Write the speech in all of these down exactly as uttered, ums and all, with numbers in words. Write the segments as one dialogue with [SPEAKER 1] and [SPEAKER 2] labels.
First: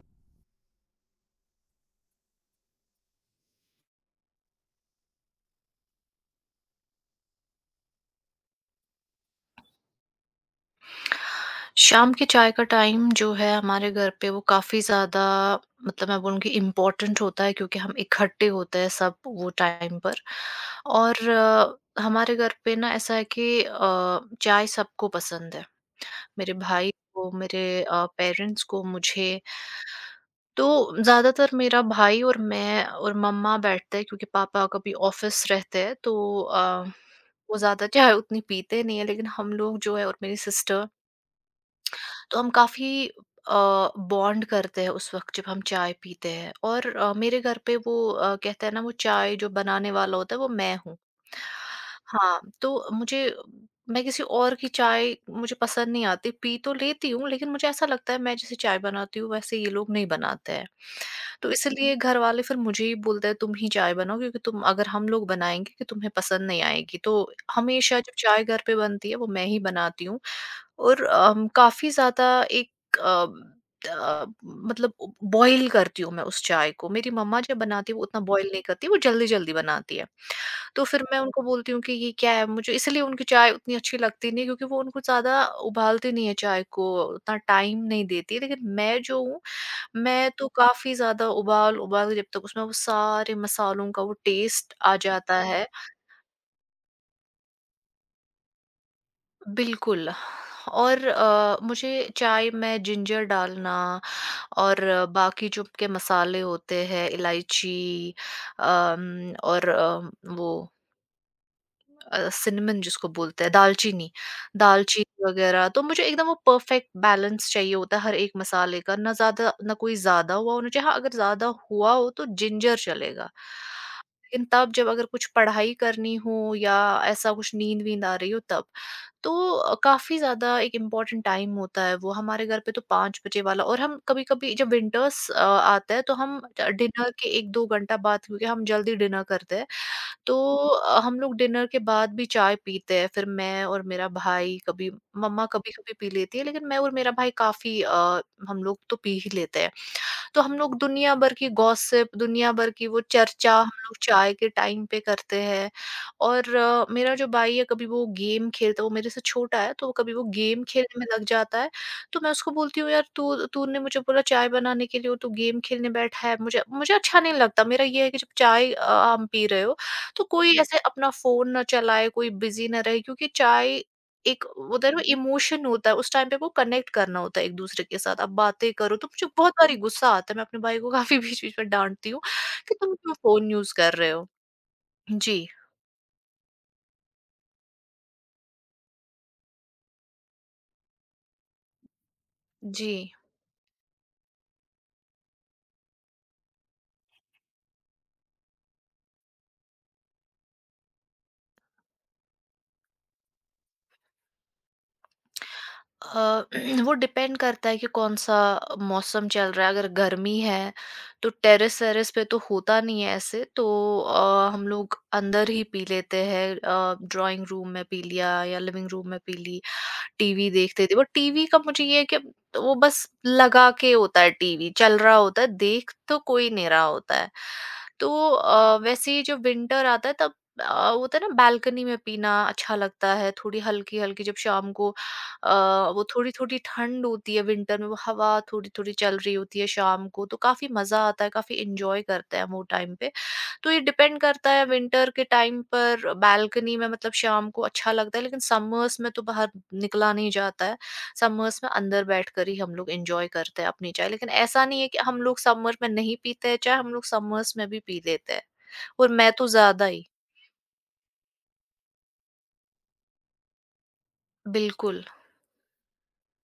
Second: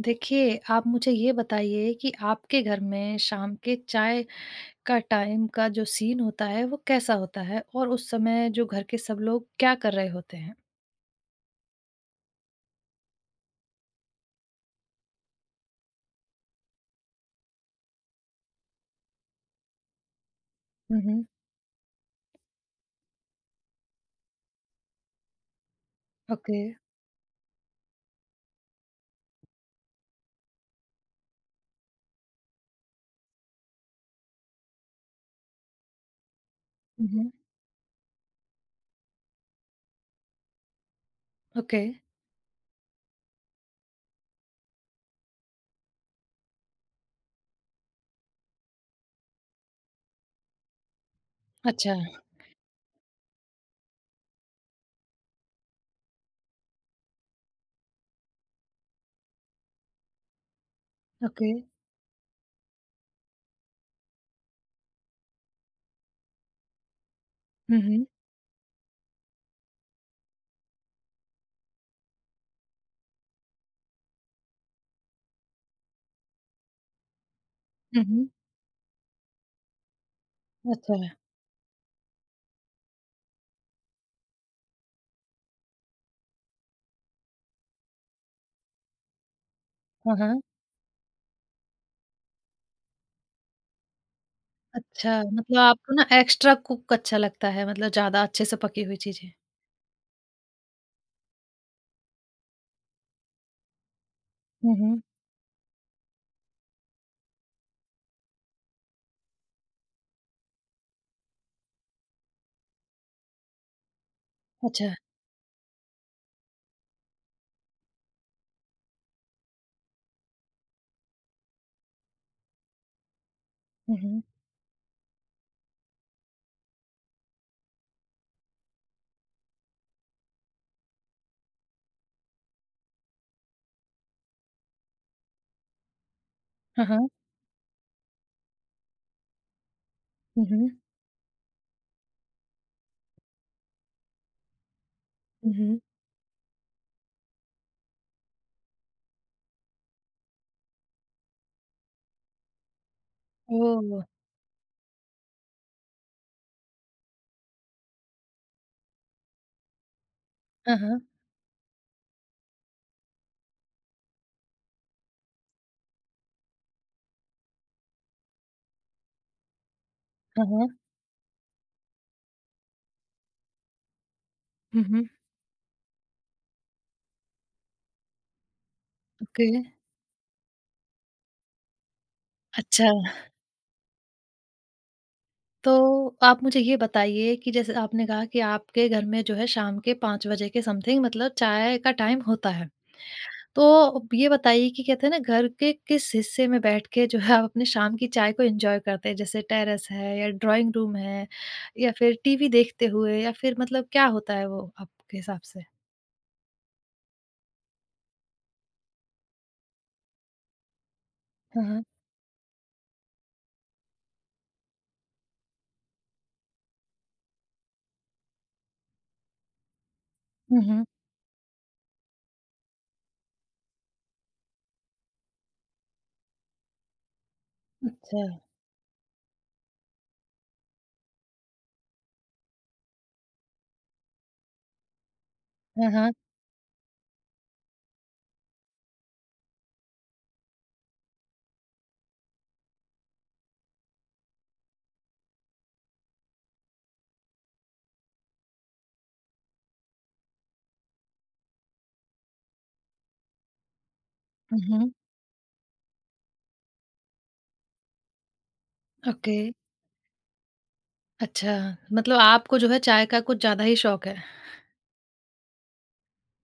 [SPEAKER 1] देखिए, आप मुझे ये बताइए कि आपके घर में शाम के चाय का टाइम का जो सीन होता है, वो कैसा होता है? और उस समय जो घर के सब लोग क्या कर रहे होते हैं?
[SPEAKER 2] शाम के चाय का टाइम जो है हमारे घर पे वो काफ़ी ज़्यादा मतलब मैं बोलूँ कि इम्पोर्टेंट होता है क्योंकि हम इकट्ठे होते हैं सब वो टाइम पर।
[SPEAKER 1] हुँ, हुँ।
[SPEAKER 2] और अ, हमारे घर पे ना ऐसा है कि अ, चाय सबको पसंद है, मेरे
[SPEAKER 1] ओके।
[SPEAKER 2] भाई को, मेरे पेरेंट्स को, मुझे। तो ज़्यादातर मेरा भाई और मैं और मम्मा बैठते हैं क्योंकि पापा कभी ऑफिस रहते हैं तो अ,
[SPEAKER 1] हुँ, हुँ।
[SPEAKER 2] वो ज़्यादा चाय उतनी पीते नहीं है, लेकिन हम लोग जो है और मेरी सिस्टर,
[SPEAKER 1] ओके।
[SPEAKER 2] तो हम काफ़ी अ, बॉन्ड करते हैं उस वक़्त जब हम चाय पीते हैं। और अ, मेरे घर पे वो अ, कहते हैं ना, वो चाय जो बनाने वाला होता है वो मैं हूँ।
[SPEAKER 1] अच्छा,
[SPEAKER 2] हाँ, तो मुझे मैं किसी और की चाय मुझे पसंद नहीं आती, पी तो लेती हूँ लेकिन मुझे ऐसा लगता है मैं जैसे चाय बनाती हूँ वैसे ये लोग नहीं बनाते हैं।
[SPEAKER 1] ओके।
[SPEAKER 2] तो इसीलिए घर वाले फिर मुझे ही बोलते हैं तुम ही चाय बनाओ क्योंकि तुम अगर हम लोग बनाएँगे कि तुम्हें पसंद नहीं आएगी। तो
[SPEAKER 1] हुँ,
[SPEAKER 2] हमेशा
[SPEAKER 1] हुँ।
[SPEAKER 2] जब चाय घर पे बनती है वो मैं ही बनाती हूँ। और अम, काफ़ी ज़्यादा एक अ, अ, मतलब बॉईल करती हूँ मैं उस चाय को। मेरी मम्मा जब बनाती है वो
[SPEAKER 1] हुँ,
[SPEAKER 2] उतना
[SPEAKER 1] हुँ।
[SPEAKER 2] बॉईल नहीं करती, वो जल्दी-जल्दी बनाती है। तो
[SPEAKER 1] अच्छा।
[SPEAKER 2] फिर मैं उनको बोलती हूँ कि ये क्या है? मुझे इसलिए उनकी चाय उतनी अच्छी लगती नहीं है क्योंकि वो उनको ज़्यादा उबालती नहीं है चाय को, उतना टाइम नहीं देती। लेकिन मैं जो हूँ,
[SPEAKER 1] हाँ,
[SPEAKER 2] मैं
[SPEAKER 1] हाँ।
[SPEAKER 2] तो काफ़ी ज़्यादा उबाल-उबाल के जब तक उसमें वो सारे मसालों का वो टेस्ट आ
[SPEAKER 1] अच्छा,
[SPEAKER 2] जाता
[SPEAKER 1] मतलब
[SPEAKER 2] है,
[SPEAKER 1] आपको ना एक्स्ट्रा कुक अच्छा लगता है, मतलब ज़्यादा अच्छे से पकी हुई चीज़ें।
[SPEAKER 2] बिल्कुल। और अ, मुझे चाय में जिंजर डालना,
[SPEAKER 1] हुँ,
[SPEAKER 2] और
[SPEAKER 1] हुँ।
[SPEAKER 2] अ, बाकी जो के मसाले होते हैं, इलायची, अम, और अम, वो सिनेमन जिसको बोलते हैं दालचीनी,
[SPEAKER 1] अच्छा।
[SPEAKER 2] दालचीनी वगैरह। तो मुझे एकदम वो परफेक्ट बैलेंस चाहिए होता है हर एक मसाले का, ना ज़्यादा, ना कोई ज़्यादा हुआ होना चाहिए। हाँ, अगर ज़्यादा हुआ हो तो जिंजर चलेगा
[SPEAKER 1] हुँ, हुँ।
[SPEAKER 2] लेकिन तब, जब अगर कुछ पढ़ाई करनी हो या ऐसा कुछ नींद वींद आ रही हो तब। तो अ, काफ़ी ज़्यादा एक इम्पॉर्टेंट टाइम होता है वो हमारे घर पे, तो पाँच बजे वाला। और हम कभी-कभी जब विंटर्स अ, आता है तो हम ड
[SPEAKER 1] हाँ, हाँ।
[SPEAKER 2] डिनर के एक दो घंटा बाद, क्योंकि हम जल्दी डिनर करते हैं,
[SPEAKER 1] हुँ,
[SPEAKER 2] तो
[SPEAKER 1] हुँ।
[SPEAKER 2] अ, हम लोग डिनर के बाद भी चाय पीते हैं। फिर मैं और मेरा भाई कभी, मम्मा
[SPEAKER 1] हुँ, हुँ।
[SPEAKER 2] कभी-कभी पी लेती है लेकिन मैं और मेरा भाई काफ़ी अ, हम लोग तो पी ही लेते हैं। तो हम लोग दुनिया भर की गॉसिप, दुनिया भर की वो चर्चा हम लोग
[SPEAKER 1] ओह!
[SPEAKER 2] चाय के टाइम पे करते हैं। और अ, मेरा जो भाई है कभी वो गेम खेलता, वो मेरे से छोटा है तो वो कभी वो गेम
[SPEAKER 1] हाँ,
[SPEAKER 2] खेलने
[SPEAKER 1] हाँ।
[SPEAKER 2] में लग जाता है। तो मैं उसको बोलती हूँ यार, तू तूने मुझे बोला चाय बनाने के लिए और तू गेम खेलने बैठा है, मुझे मुझे अच्छा नहीं लगता। मेरा ये है कि जब चाय अ, हम पी रहे हो तो
[SPEAKER 1] हाँ,
[SPEAKER 2] कोई
[SPEAKER 1] हाँ।
[SPEAKER 2] ऐसे अपना फोन ना चलाए, कोई बिजी ना रहे, क्योंकि चाय एक
[SPEAKER 1] हुँ,
[SPEAKER 2] उधर वो
[SPEAKER 1] हुँ।
[SPEAKER 2] इमोशन होता है, उस टाइम पे वो कनेक्ट करना होता है एक-दूसरे के साथ, आप बातें करो। तो मुझे
[SPEAKER 1] ओके।
[SPEAKER 2] बहुत बारी गुस्सा आता है, मैं अपने भाई को काफ़ी बीच-बीच में डाँटती हूँ कि
[SPEAKER 1] अच्छा।
[SPEAKER 2] तुम क्यों फ़ोन यूज़ कर रहे हो? जी,
[SPEAKER 1] तो आप मुझे ये बताइए कि जैसे आपने कहा कि आपके घर में जो है शाम के पाँच बजे के समथिंग मतलब चाय का टाइम होता है।
[SPEAKER 2] जी।
[SPEAKER 1] तो ये बताइए कि कहते हैं ना घर के किस हिस्से में बैठ के जो है आप अपनी शाम की चाय को एन्जॉय करते हैं? जैसे टेरेस है या ड्राइंग रूम है या फिर टीवी देखते हुए या फिर मतलब क्या होता है वो आपके हिसाब से?
[SPEAKER 2] अ, वो डिपेंड करता है कि कौन-सा मौसम चल रहा है। अगर गर्मी है, तो
[SPEAKER 1] हाँ, हाँ।
[SPEAKER 2] टेरेस-वेरेस पे तो होता नहीं है ऐसे, तो अ, हम लोग अंदर ही पी लेते हैं, अ, ड्राइंग रूम में पी लिया या लिविंग रूम में पी ली। टीवी
[SPEAKER 1] हुँ, हुँ।
[SPEAKER 2] देखते थे, वो टीवी का मुझे ये है कि वो बस लगा के होता है, टीवी चल रहा होता है, देख तो कोई नहीं रहा होता है। तो
[SPEAKER 1] अच्छा।
[SPEAKER 2] अ, वैसे ही जब विंटर आता है तब अ, होता है ना, बालकनी में पीना अच्छा लगता है। थोड़ी हल्की हल्की जब शाम को अ,
[SPEAKER 1] हाँ,
[SPEAKER 2] वो
[SPEAKER 1] हाँ।
[SPEAKER 2] थोड़ी थोड़ी ठंड होती है विंटर में, वो हवा थोड़ी थोड़ी चल रही होती है शाम को, तो काफी मजा आता है, काफी इंजॉय करते हैं हम वो टाइम पे। तो ये डिपेंड करता है, विंटर के टाइम पर बालकनी में मतलब शाम को अच्छा लगता है, लेकिन समर्स में तो बाहर निकला नहीं जाता है। समर्स में अंदर बैठकर ही हम लोग एन्जॉय करते हैं अपनी चाय। लेकिन
[SPEAKER 1] हुँ,
[SPEAKER 2] ऐसा नहीं है
[SPEAKER 1] हुँ।
[SPEAKER 2] कि हम लोग समर में नहीं पीते हैं चाय, हम लोग समर्स में भी पी लेते हैं और मैं
[SPEAKER 1] ओके।
[SPEAKER 2] तो ज़्यादा ही।
[SPEAKER 1] अच्छा, मतलब आपको जो है चाय का कुछ ज़्यादा ही शौक है।
[SPEAKER 2] बिल्कुल।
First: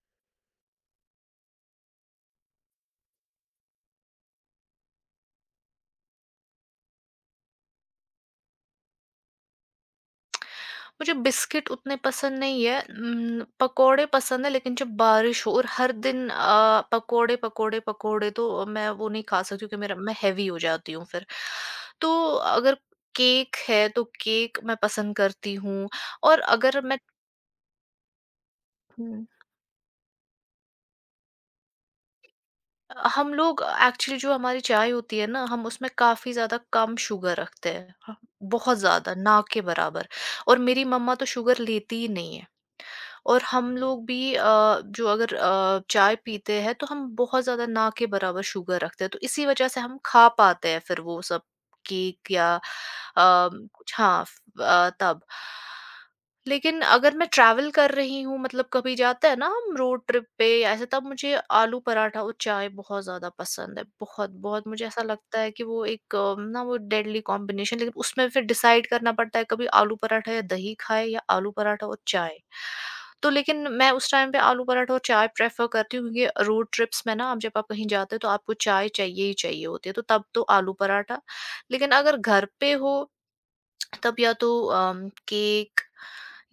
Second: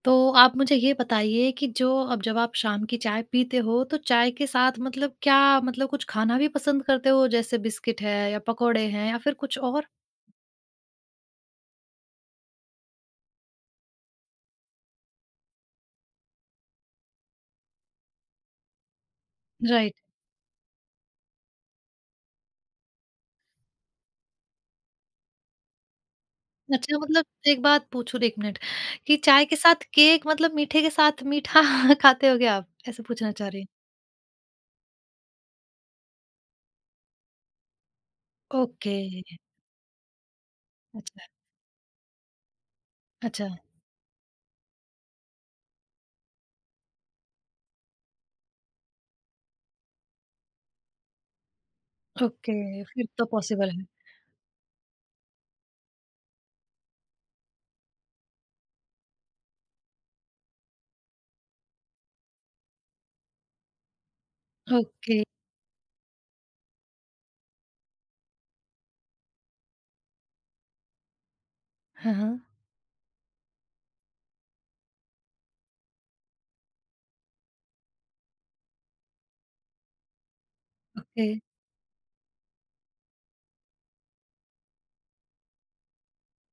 [SPEAKER 1] तो आप मुझे ये बताइए कि जो अब जब आप शाम की चाय पीते हो, तो चाय के साथ मतलब क्या मतलब कुछ खाना भी पसंद करते हो? जैसे बिस्किट है या पकोड़े हैं या फिर कुछ और?
[SPEAKER 2] मुझे बिस्किट उतने पसंद नहीं है। उम, पकोड़े पसंद है लेकिन जब बारिश हो और हर दिन अ, पकोड़े, पकोड़े, पकोड़े, तो मैं वो नहीं खा सकती क्योंकि मेरा
[SPEAKER 1] राइट।
[SPEAKER 2] मैं हैवी हो जाती हूँ फिर। तो अगर केक है तो केक मैं पसंद करती हूँ। और अगर मैं,
[SPEAKER 1] अच्छा मतलब एक बात पूछूँ एक मिनट कि
[SPEAKER 2] हम्म,
[SPEAKER 1] चाय के साथ केक मतलब मीठे के साथ मीठा खाते हो क्या आप? ऐसे
[SPEAKER 2] हम
[SPEAKER 1] पूछना चाह रही
[SPEAKER 2] लोग
[SPEAKER 1] हूँ।
[SPEAKER 2] एक्चुअली जो हमारी चाय होती है ना, हम उसमें काफी ज्यादा कम शुगर रखते हैं। हाँ, बहुत
[SPEAKER 1] ओके।
[SPEAKER 2] ज्यादा ना के बराबर। और मेरी मम्मा
[SPEAKER 1] अच्छा,
[SPEAKER 2] तो शुगर लेती ही नहीं है। और
[SPEAKER 1] अच्छा।
[SPEAKER 2] हम लोग भी अ, जो अगर अ, चाय पीते हैं तो हम बहुत ज़्यादा ना के बराबर शुगर रखते हैं, तो इसी वजह से हम खा पाते हैं फिर वो सब, केक
[SPEAKER 1] ओके,
[SPEAKER 2] या अ,
[SPEAKER 1] फिर तो पॉसिबल है।
[SPEAKER 2] कुछ। हाँ, फ- अ, तब। लेकिन अगर मैं ट्रैवल कर रही हूँ, मतलब कभी जाते हैं ना हम रोड ट्रिप पे या ऐसे, तब मुझे आलू पराठा और चाय बहुत ज्यादा पसंद है। बहुत, बहुत, मुझे ऐसा
[SPEAKER 1] ओके।
[SPEAKER 2] लगता है कि वो एक अ, ना वो डेडली कॉम्बिनेशन। लेकिन उसमें फिर डिसाइड करना पड़ता है, कभी आलू पराठा या दही खाए या आलू पराठा और
[SPEAKER 1] हाँ,
[SPEAKER 2] चाय।
[SPEAKER 1] हाँ।
[SPEAKER 2] तो लेकिन मैं उस टाइम पे आलू पराठा और चाय प्रेफ़र करती हूँ, क्योंकि रोड ट्रिप्स में ना, आप जब आप कहीं जाते हो तो आपको चाय चाहिए ही चाहिए होती है, तो तब तो आलू पराठा।
[SPEAKER 1] ओके।
[SPEAKER 2] लेकिन अगर घर पे हो, तब या तो अम, केक,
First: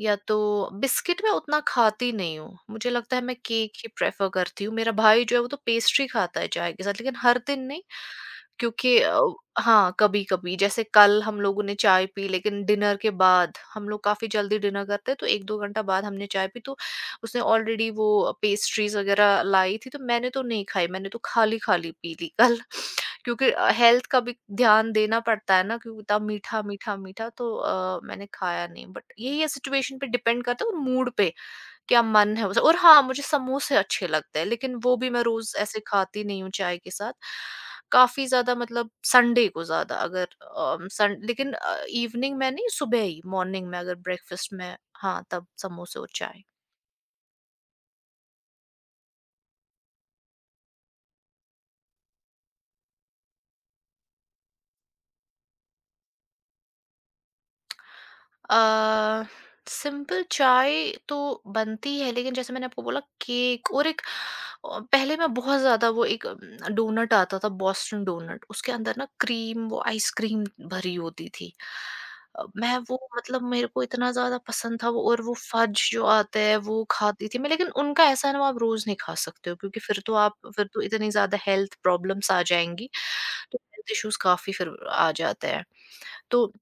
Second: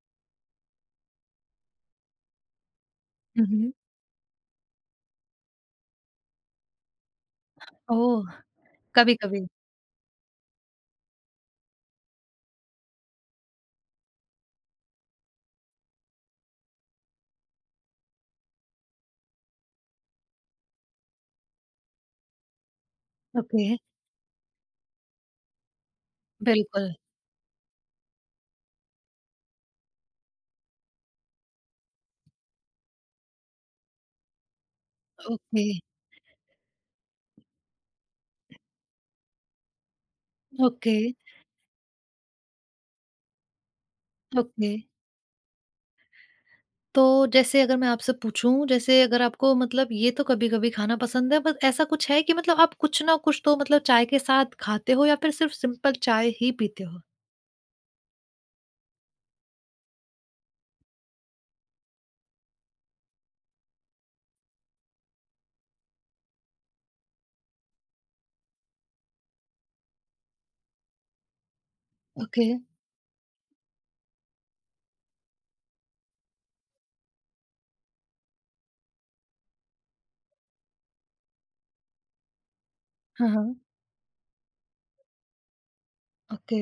[SPEAKER 2] या तो बिस्किट। मैं उतना खाती नहीं हूँ, मुझे लगता है मैं
[SPEAKER 1] हुँ,
[SPEAKER 2] केक
[SPEAKER 1] हुँ।
[SPEAKER 2] ही प्रेफ़र करती हूँ। मेरा भाई जो है वो तो पेस्ट्री खाता है चाय के साथ, लेकिन हर दिन नहीं।
[SPEAKER 1] ओह!
[SPEAKER 2] क्योंकि अ,
[SPEAKER 1] कभी-कभी।
[SPEAKER 2] हाँ, कभी-कभी जैसे कल हम लोगों ने चाय पी, लेकिन डिनर के बाद, हम लोग काफ़ी जल्दी डिनर करते हैं तो एक दो घंटा बाद हमने चाय पी। तो उसने ऑलरेडी वो पेस्ट्रीज़ वग़ैरह लाई थी, तो मैंने तो नहीं खाई, मैंने तो खाली-खाली पी ली कल क्योंकि अ,
[SPEAKER 1] ओके,
[SPEAKER 2] हेल्थ का भी ध्यान देना पड़ता है ना, क्योंकि इतना मीठा,
[SPEAKER 1] बिल्कुल।
[SPEAKER 2] मीठा, मीठा तो अ, मैंने खाया नहीं। बट यही है, सिचुएशन पे डिपेंड करता है और मूड पे, क्या मन है उसे। और हाँ, मुझे समोसे अच्छे लगते हैं, लेकिन वो भी मैं रोज़
[SPEAKER 1] ओके,
[SPEAKER 2] ऐसे खाती नहीं हूँ चाय के साथ। काफ़ी ज़्यादा मतलब संडे को ज़्यादा, अगर अ,
[SPEAKER 1] ओके,
[SPEAKER 2] सन लेकिन अ, इवनिंग में नहीं, सुबह ही, मॉर्निंग में अगर ब्रेकफ़ास्ट
[SPEAKER 1] ओके।
[SPEAKER 2] में, हाँ, तब समोसे और चाय।
[SPEAKER 1] तो जैसे अगर मैं आपसे पूछूँ, जैसे अगर आपको मतलब ये तो कभी-कभी खाना पसंद है, बस ऐसा कुछ है कि मतलब आप कुछ ना कुछ तो मतलब चाय के साथ खाते हो या फिर सिर्फ़ सिंपल चाय ही पीते हो?
[SPEAKER 2] अ, सिंपल चाय तो बनती है, लेकिन जैसे मैंने आपको बोला, केक। और एक अ, पहले मैं बहुत ज़्यादा वो एक अम, डोनट आता था, बॉस्टन डोनट, उसके अंदर ना क्रीम, वो आइसक्रीम भरी होती थी। अ,
[SPEAKER 1] ओके।
[SPEAKER 2] मैं वो मतलब मेरे को इतना ज़्यादा पसंद था वो, और वो फज जो आता है वो खाती थी मैं। लेकिन उनका ऐसा है ना, वो आप रोज़ नहीं खा सकते हो क्योंकि फिर तो आप, फिर तो इतनी ज़्यादा हेल्थ प्रॉब्लम्स आ जाएंगी,
[SPEAKER 1] हाँ, हाँ।
[SPEAKER 2] तो हेल्थ इश्यूज काफ़ी फिर आ जाते हैं। तो
[SPEAKER 1] ओके।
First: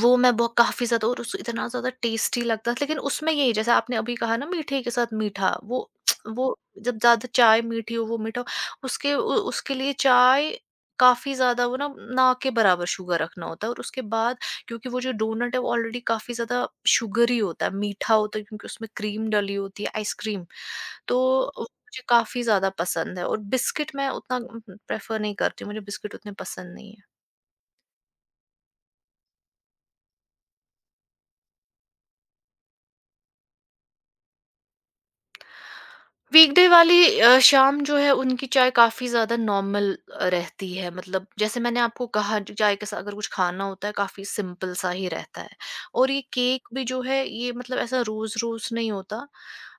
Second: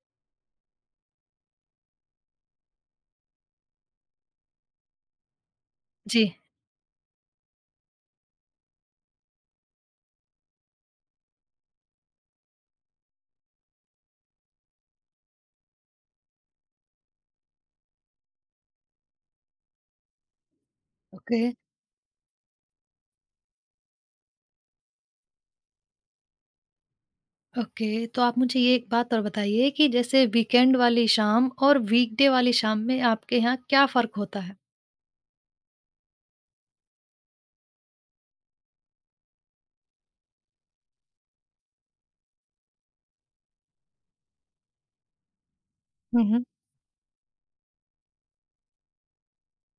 [SPEAKER 2] वो मैं बहुत काफ़ी ज़्यादा, और उस इतना ज़्यादा टेस्टी लगता था। लेकिन उसमें यही, जैसे आपने अभी कहा ना, मीठे के साथ मीठा, वो
[SPEAKER 1] जी।
[SPEAKER 2] वो, जब ज़्यादा चाय मीठी हो, वो मीठा हो, उसके उ उसके लिए चाय काफ़ी ज़्यादा वो ना, ना के बराबर शुगर रखना होता है, और उसके बाद क्योंकि वो जो डोनट है वो ऑलरेडी काफ़ी ज़्यादा शुगरी होता है, मीठा होता है, क्योंकि उसमें क्रीम डली होती है, आइसक्रीम। तो
[SPEAKER 1] ओके।
[SPEAKER 2] वो मुझे काफ़ी ज़्यादा पसंद है। और बिस्किट मैं उतना उम, प्रेफ़र नहीं करती हूँ, मुझे बिस्किट उतने पसंद नहीं है।
[SPEAKER 1] ओके, तो आप मुझे ये एक बात और बताइए कि जैसे वीकेंड वाली शाम और वीकडे वाली शाम में आपके यहाँ क्या फ़र्क होता है?
[SPEAKER 2] वीकडे वाली अ, शाम जो है, उनकी चाय काफ़ी ज़्यादा नॉर्मल रहती है, मतलब जैसे मैंने आपको कहा जो चाय के साथ अगर कुछ खाना होता है, काफ़ी सिंपल सा ही रहता है। और ये
[SPEAKER 1] हुँ, हुँ।
[SPEAKER 2] केक भी जो है ये, मतलब ऐसा रोज़-रोज़ नहीं होता।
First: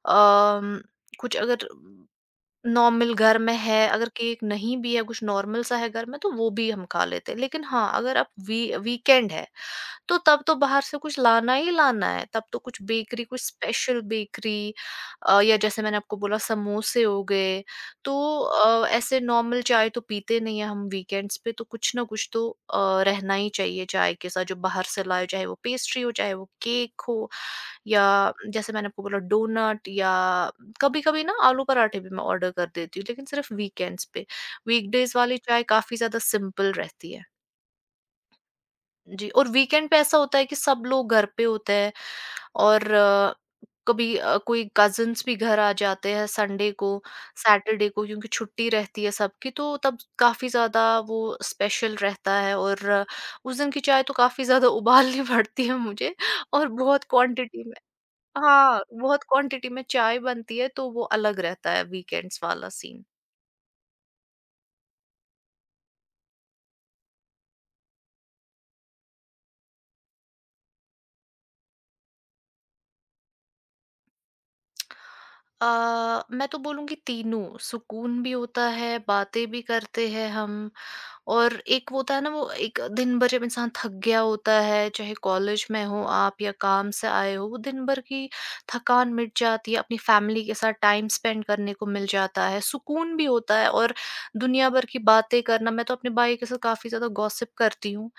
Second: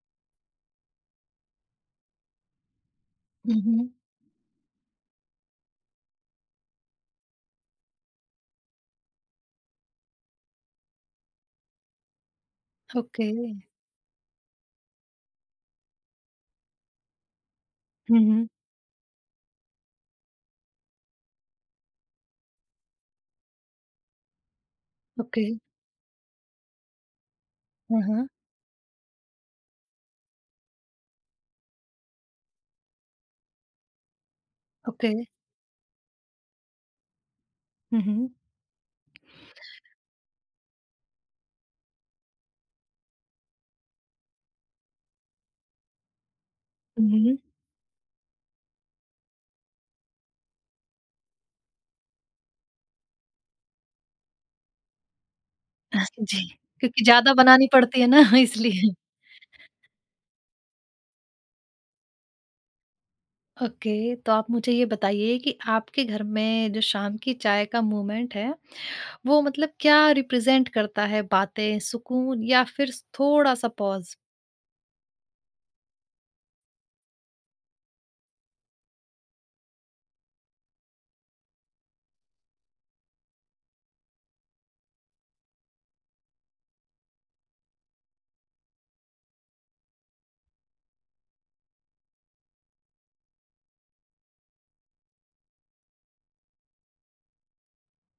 [SPEAKER 2] अम, कुछ अगर नॉर्मल घर में
[SPEAKER 1] हुँ,
[SPEAKER 2] है,
[SPEAKER 1] हुँ।
[SPEAKER 2] अगर केक नहीं भी है, कुछ नॉर्मल सा है घर में, तो वो भी हम खा लेते हैं। लेकिन हाँ, अगर आप वी वीकेंड है, तो तब तो बाहर से कुछ लाना ही लाना है, तब तो कुछ बेकरी,
[SPEAKER 1] ओके।
[SPEAKER 2] कुछ स्पेशल बेकरी, अ, या जैसे मैंने आपको बोला समोसे हो गए। तो
[SPEAKER 1] हुँ, हुँ।
[SPEAKER 2] अ, ऐसे नॉर्मल चाय तो पीते नहीं है हम वीकेंड्स पे, तो कुछ ना कुछ तो अ, रहना ही चाहिए चाय के साथ, जो बाहर से लाए,
[SPEAKER 1] ओके।
[SPEAKER 2] चाहे वो पेस्ट्री हो, चाहे वो केक हो,
[SPEAKER 1] हाँ,
[SPEAKER 2] या
[SPEAKER 1] हाँ।
[SPEAKER 2] जैसे मैंने आपको बोला डोनट, या कभी कभी ना आलू पराठे भी मैं ऑर्डर कर देती हूँ, लेकिन सिर्फ वीकेंड्स पे। Weekdays
[SPEAKER 1] okay.
[SPEAKER 2] वाली चाय काफी ज्यादा सिंपल रहती है
[SPEAKER 1] हुँ, हुँ।
[SPEAKER 2] जी, और वीकेंड पे ऐसा होता है कि सब लोग घर पे होते हैं और अ, कभी अ, कोई कज़िन्स भी घर आ जाते हैं संडे को,
[SPEAKER 1] हुँ, हुँ।
[SPEAKER 2] सैटरडे को, क्योंकि छुट्टी रहती है सबकी, तो तब काफ़ी ज़्यादा वो स्पेशल रहता है। और अ, उस दिन की चाय तो काफ़ी ज़्यादा उबालनी पड़ती है मुझे
[SPEAKER 1] जी,
[SPEAKER 2] और बहुत
[SPEAKER 1] क्योंकि ज़्यादा
[SPEAKER 2] क्वांटिटी
[SPEAKER 1] बनानी
[SPEAKER 2] में।
[SPEAKER 1] पड़ती है ना
[SPEAKER 2] हाँ,
[SPEAKER 1] इसलिए।
[SPEAKER 2] बहुत क्वांटिटी में चाय बनती है, तो वो अलग रहता है वीकेंड्स वाला सीन।
[SPEAKER 1] ओके, तो आप मुझे ये बताइए कि आपके घर में जो शाम की चाय का मोमेंट है, वो मतलब क्या रिप्रेज़ेंट करता है? बातें, सुकून या फिर स थोड़ा-सा पॉज़?
[SPEAKER 2] अ, मैं तो बोलूँगी तीनों, सुकून भी होता है, बातें भी करते हैं हम। और एक वो होता है ना, वो एक दिन भर जब इंसान थक गया होता है, चाहे कॉलेज में हो आप या काम से आए हो, वो दिन भर की थकान मिट जाती है, अपनी फैमिली के साथ टाइम स्पेंड करने को मिल जाता है, सुकून भी होता है और दुनिया भर की बातें करना। मैं तो अपने भाई के साथ काफ़ी ज़्यादा गॉसिप करती हूँ,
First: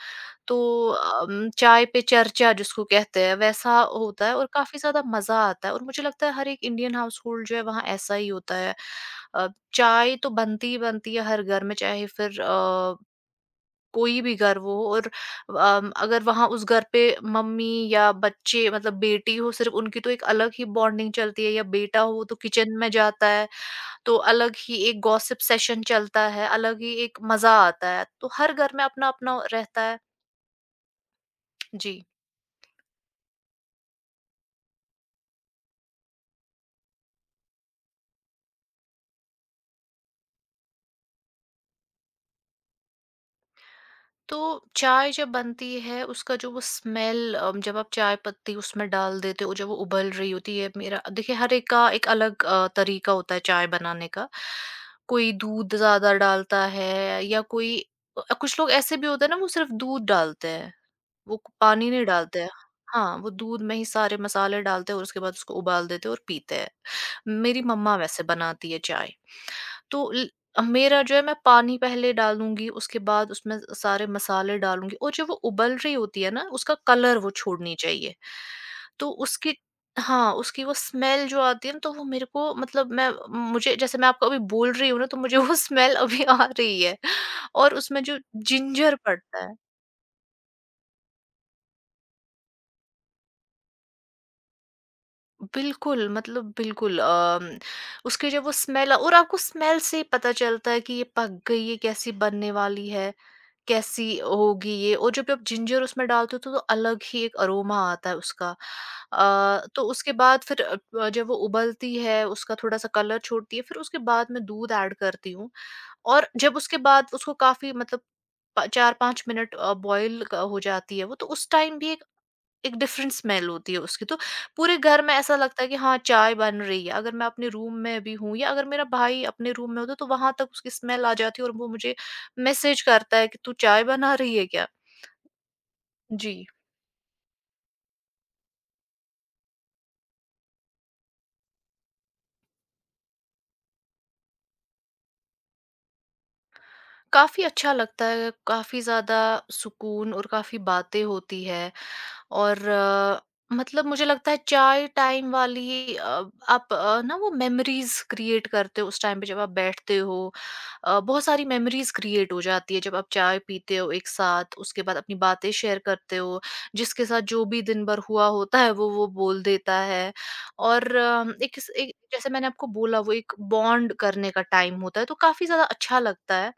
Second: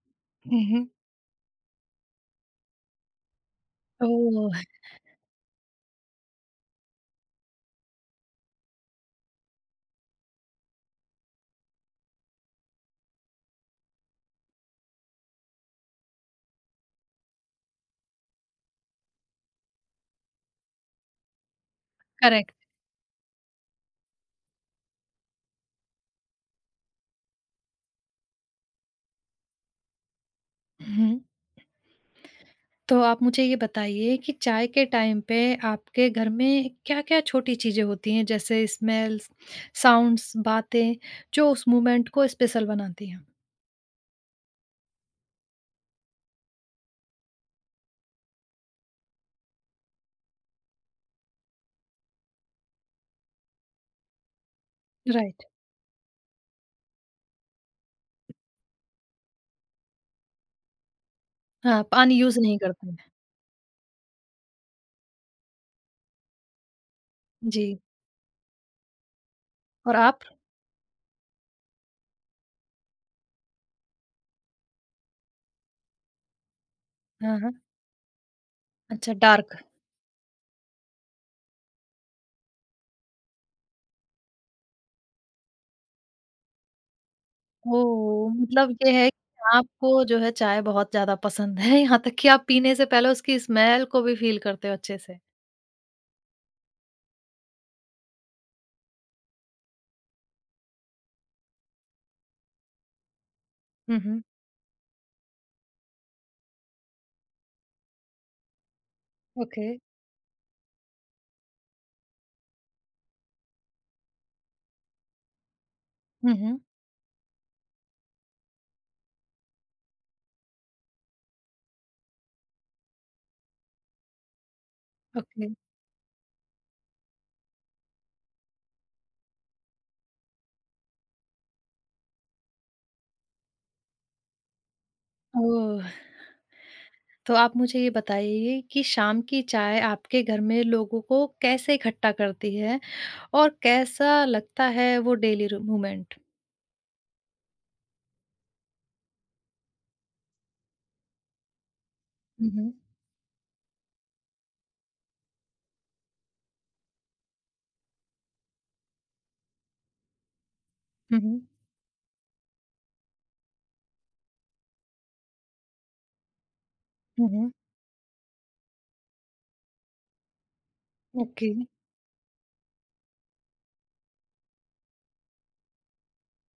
[SPEAKER 2] तो
[SPEAKER 1] हुँ, हुँ।
[SPEAKER 2] अम, चाय पे चर्चा जिसको कहते हैं वैसा होता है, और
[SPEAKER 1] ओह!
[SPEAKER 2] काफ़ी ज़्यादा मज़ा आता है। और मुझे लगता है हर एक इंडियन हाउस होल्ड जो है वहाँ ऐसा ही होता है। अ, चाय तो बनती ही बनती है हर घर में, चाहे फिर अ, कोई भी घर वो हो। और अम, अगर वहाँ उस घर पे मम्मी या बच्चे, मतलब बेटी हो सिर्फ उनकी, तो एक अलग ही बॉन्डिंग चलती है, या बेटा हो वो तो
[SPEAKER 1] करेक्ट।
[SPEAKER 2] किचन में जाता है, तो अलग ही एक गॉसिप सेशन चलता है, अलग ही एक मजा आता है। तो हर घर में अपना अपना रहता है।
[SPEAKER 1] हुँ।
[SPEAKER 2] जी।
[SPEAKER 1] तो आप मुझे ये बताइए कि चाय के टाइम पे आपके घर में क्या-क्या छोटी चीज़ें होती हैं, जैसे स्मेल्स, साउंड्स, बातें, जो उस मोमेंट को स्पेशल बनाती हैं?
[SPEAKER 2] तो चाय जब बनती है उसका जो वो स्मेल, जब आप चाय पत्ती उसमें डाल देते हो, जब वो उबल रही होती है। मेरा देखिए, हर एक का एक अलग अ, तरीका होता है चाय बनाने का। कोई
[SPEAKER 1] राइट।
[SPEAKER 2] दूध ज्यादा डालता है या कोई, अ, कुछ लोग ऐसे भी होते हैं ना, वो सिर्फ दूध डालते हैं, वो कु-
[SPEAKER 1] हाँ,
[SPEAKER 2] पानी नहीं
[SPEAKER 1] पानी यूज़
[SPEAKER 2] डालते हैं।
[SPEAKER 1] नहीं करते हैं।
[SPEAKER 2] हाँ, वो दूध में ही सारे मसाले डालते हैं और उसके बाद उसको उबाल देते हैं और पीते हैं। मेरी
[SPEAKER 1] जी,
[SPEAKER 2] मम्मा वैसे बनाती है चाय।
[SPEAKER 1] और
[SPEAKER 2] तो
[SPEAKER 1] आप?
[SPEAKER 2] ल मेरा जो है, मैं पानी पहले डालूँगी, उसके बाद उसमें सारे मसाले डालूँगी, और जो वो उबल रही होती है ना, उसका कलर वो
[SPEAKER 1] हाँ, हाँ।
[SPEAKER 2] छोड़नी चाहिए। तो
[SPEAKER 1] अच्छा,
[SPEAKER 2] उसकी,
[SPEAKER 1] डार्क।
[SPEAKER 2] हाँ, उसकी वो स्मेल जो आती है ना, तो वो मेरे को, मतलब मैं, मुझे, जैसे मैं आपको अभी बोल रही हूँ ना, तो मुझे वो स्मेल अभी आ रही है, और उसमें जो
[SPEAKER 1] ओह! मतलब ये
[SPEAKER 2] जिंजर
[SPEAKER 1] है कि
[SPEAKER 2] पड़ता है।
[SPEAKER 1] आपको जो है चाय बहुत ज़्यादा पसंद है, यहाँ तक कि आप पीने से पहले उसकी स्मेल को भी फ़ील करते हो अच्छे से।
[SPEAKER 2] बिल्कुल, मतलब बिल्कुल अम, उसकी जब वो स्मेल, और आपको स्मेल से पता चलता है कि ये पक गई है, कैसी बनने वाली है,
[SPEAKER 1] हुँ,
[SPEAKER 2] कैसी
[SPEAKER 1] हुँ।
[SPEAKER 2] होगी ये। और जब आप जिंजर उसमें डालते हो तो, तो अलग ही एक अरोमा आता है उसका। अ,
[SPEAKER 1] ओके।
[SPEAKER 2] तो उसके बाद फिर, अ, प जब वो उबलती है, उसका थोड़ा-सा कलर छोड़ती है, फिर उसके बाद मैं दूध ऐड करती हूँ। और
[SPEAKER 1] हुँ,
[SPEAKER 2] जब
[SPEAKER 1] हुँ।
[SPEAKER 2] उसके बाद उसको काफ़ी, मतलब प चार पाँच मिनट अ, बॉयल क हो जाती है वो, तो उस टाइम भी एक डिफरेंट स्मेल होती है उसकी। तो पूरे घर में ऐसा
[SPEAKER 1] ओके।
[SPEAKER 2] लगता है कि हाँ चाय बन रही है, अगर मैं अपने रूम में भी हूँ, या अगर मेरा भाई अपने रूम में होता, तो वहां तक उसकी स्मेल आ जाती है और वो मुझे मैसेज करता है कि तू चाय बना रही है क्या।
[SPEAKER 1] ओह!
[SPEAKER 2] जी।
[SPEAKER 1] तो आप मुझे ये बताइए कि शाम की चाय आपके घर में लोगों को कैसे इकट्ठा करती है और कैसा लगता है वो डेली रू मूवमेंट?
[SPEAKER 2] काफी अच्छा लगता है, काफी ज्यादा सुकून, और काफी बातें होती है।
[SPEAKER 1] हुँ,
[SPEAKER 2] और
[SPEAKER 1] हुँ।
[SPEAKER 2] अ, मतलब मुझे लगता है चाय टाइम वाली, अ, आप अ, ना वो मेमोरीज क्रिएट करते हो उस टाइम पे जब आप बैठते हो। अ,
[SPEAKER 1] हुँ,
[SPEAKER 2] बहुत
[SPEAKER 1] हुँ।
[SPEAKER 2] सारी मेमोरीज क्रिएट हो जाती है जब आप चाय पीते हो एक साथ, उसके बाद अपनी बातें शेयर करते हो, जिसके साथ
[SPEAKER 1] हुँ,
[SPEAKER 2] जो
[SPEAKER 1] हुँ।
[SPEAKER 2] भी दिन भर हुआ होता है वो वो बोल देता है। और अम,
[SPEAKER 1] ओके।
[SPEAKER 2] एक, एक जैसे मैंने आपको बोला, वो एक बॉन्ड करने का टाइम होता है, तो काफी ज्यादा अच्छा लगता है,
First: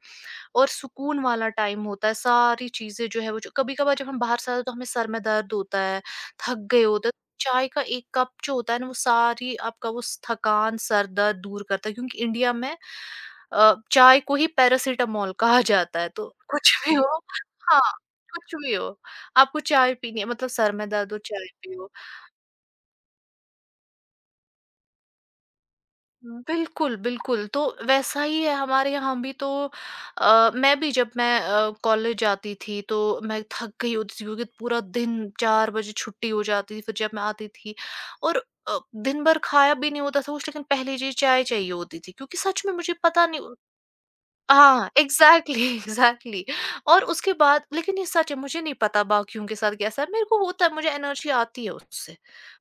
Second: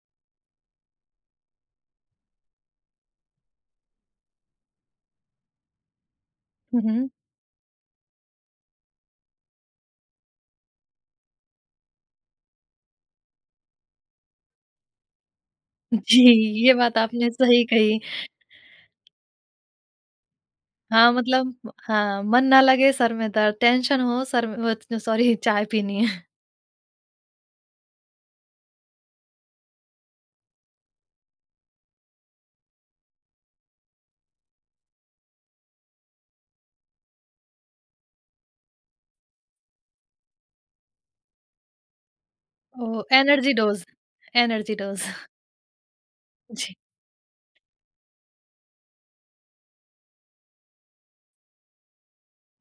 [SPEAKER 2] और सुकून वाला टाइम होता है। सारी चीज़ें जो है वो, जो कभी-कभार जब हम बाहर से आते हैं तो हमें सर में दर्द होता है, थक गए
[SPEAKER 1] हुँ,
[SPEAKER 2] होते
[SPEAKER 1] हुँ।
[SPEAKER 2] हैं। तो चाय का एक कप जो होता है ना, वो सारी आपका वो स थकान, सर दर्द दूर करता है। क्योंकि इंडिया में अ, चाय को ही पैरासिटामॉल कहा जाता है।
[SPEAKER 1] जी,
[SPEAKER 2] तो कुछ
[SPEAKER 1] ये
[SPEAKER 2] भी
[SPEAKER 1] बात
[SPEAKER 2] हो,
[SPEAKER 1] आपने सही
[SPEAKER 2] हाँ,
[SPEAKER 1] कही।
[SPEAKER 2] कुछ भी हो, आपको चाय पीनी है, मतलब सर में दर्द
[SPEAKER 1] हाँ,
[SPEAKER 2] हो चाय
[SPEAKER 1] मतलब
[SPEAKER 2] पियो।
[SPEAKER 1] हाँ, मन ना लगे सर में दर्द, टेंशन हो सर में वो च सॉरी चाय पीनी है।
[SPEAKER 2] बिल्कुल, बिल्कुल। तो वैसा ही है हमारे यहाँ भी। तो अ, मैं भी, जब मैं अ, कॉलेज जाती थी, तो मैं थक गई होती थी क्योंकि पूरा दिन, चार बजे छुट्टी हो जाती थी, फिर जब मैं आती थी और अ, दिन भर खाया भी नहीं होता था कुछ, लेकिन पहली चीज़ चाय चाहिए होती थी, क्योंकि सच में मुझे
[SPEAKER 1] ओह!
[SPEAKER 2] पता नहीं।
[SPEAKER 1] एनर्जी डोज़, एनर्जी
[SPEAKER 2] हाँ,
[SPEAKER 1] डोज़।
[SPEAKER 2] एग्ज़ैक्टली, एग्ज़ैक्टली
[SPEAKER 1] जी,
[SPEAKER 2] और उसके बाद, लेकिन ये सच है, मुझे नहीं पता बाकियों के साथ कैसा है, मेरे को होता है, मुझे एनर्जी आती है उससे।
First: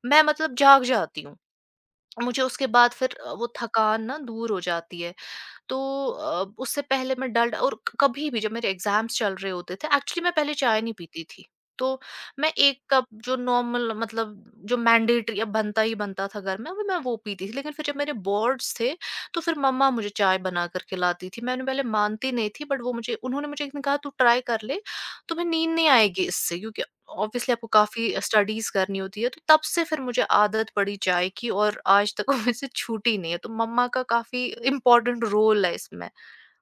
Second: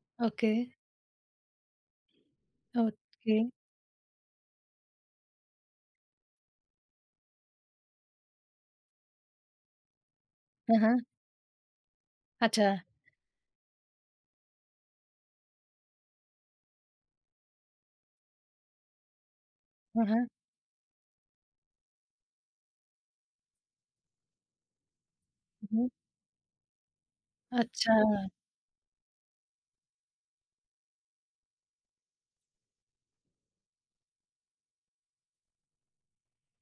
[SPEAKER 2] मैं,
[SPEAKER 1] ओके,
[SPEAKER 2] मतलब जाग जाती हूँ। मुझे उसके बाद फिर अ,
[SPEAKER 1] ओके।
[SPEAKER 2] वो थकान ना दूर हो जाती है। तो अ, उससे पहले मैं डल्ड, और क कभी भी जब मेरे एग्ज़ाम्स चल रहे होते थे, एक्चुअली मैं पहले
[SPEAKER 1] हाँ,
[SPEAKER 2] चाय नहीं
[SPEAKER 1] हाँ।
[SPEAKER 2] पीती थी। तो मैं
[SPEAKER 1] अच्छा,
[SPEAKER 2] एक कप जो नॉर्मल, मतलब जो मैंडेटरी अब बनता ही बनता था घर में, वो मैं वो पीती थी। लेकिन फिर जब मेरे बोर्ड्स थे, तो फिर मम्मा
[SPEAKER 1] हाँ,
[SPEAKER 2] मुझे
[SPEAKER 1] हाँ।
[SPEAKER 2] चाय बना कर के लाती थी। मैंने पहले मानती नहीं थी, बट वो मुझे, उन्होंने मुझे एक दिन कहा, "तू ट्राई कर ले, तुम्हें नींद नहीं
[SPEAKER 1] हुँ,
[SPEAKER 2] आएगी इससे, क्योंकि ऑब्वियसली आपको
[SPEAKER 1] अच्छा,
[SPEAKER 2] काफ़ी स्टडीज़ करनी होती है।" तो तब से फिर मुझे आदत पड़ी चाय की, और आज तक वो मुझसे छूटी नहीं है। तो मम्मा का काफ़ी इम्पोर्टेंट रोल है इसमें।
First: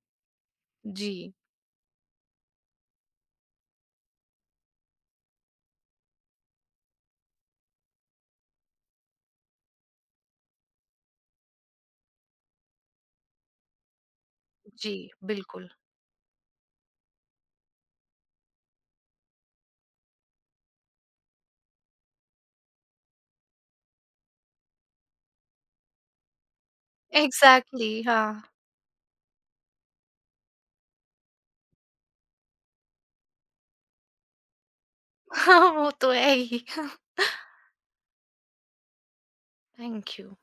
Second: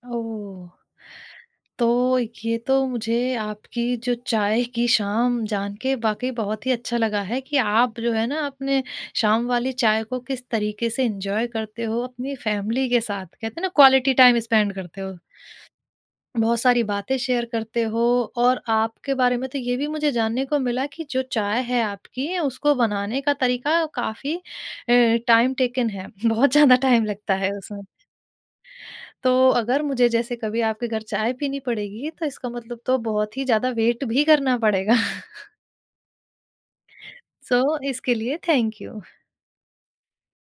[SPEAKER 1] ओह!
[SPEAKER 2] जी।
[SPEAKER 1] तो ये तो मुझे आपकी जो चाय की शाम जान के वाक़ई बहुत ही अच्छा लगा है कि आप जो है ना अपने शाम वाली चाय को किस तरीके से एन्जॉय करते हो अपनी फैमिली के साथ। कहते हैं ना क्वालिटी टाइम स्पेंड
[SPEAKER 2] जी,
[SPEAKER 1] करते हो।
[SPEAKER 2] बिल्कुल।
[SPEAKER 1] बहुत सारी बातें शेयर करते हो और आपके बारे में तो ये भी मुझे जानने को मिला कि जो चाय है आपकी उसको बनाने का तरीका काफ़ी अ, टाइम टेकन है। बहुत ज़्यादा टाइम लगता है उसमें।
[SPEAKER 2] एग्ज़ैक्टली, हाँ।
[SPEAKER 1] तो अगर मुझे जैसे कभी आपके घर चाय पीनी पड़ेगी तो इसका मतलब तो बहुत ही ज़्यादा वेट भी करना पड़ेगा।
[SPEAKER 2] वो तो है ही।
[SPEAKER 1] सो इसके लिए थैंक यू।
[SPEAKER 2] Thank you.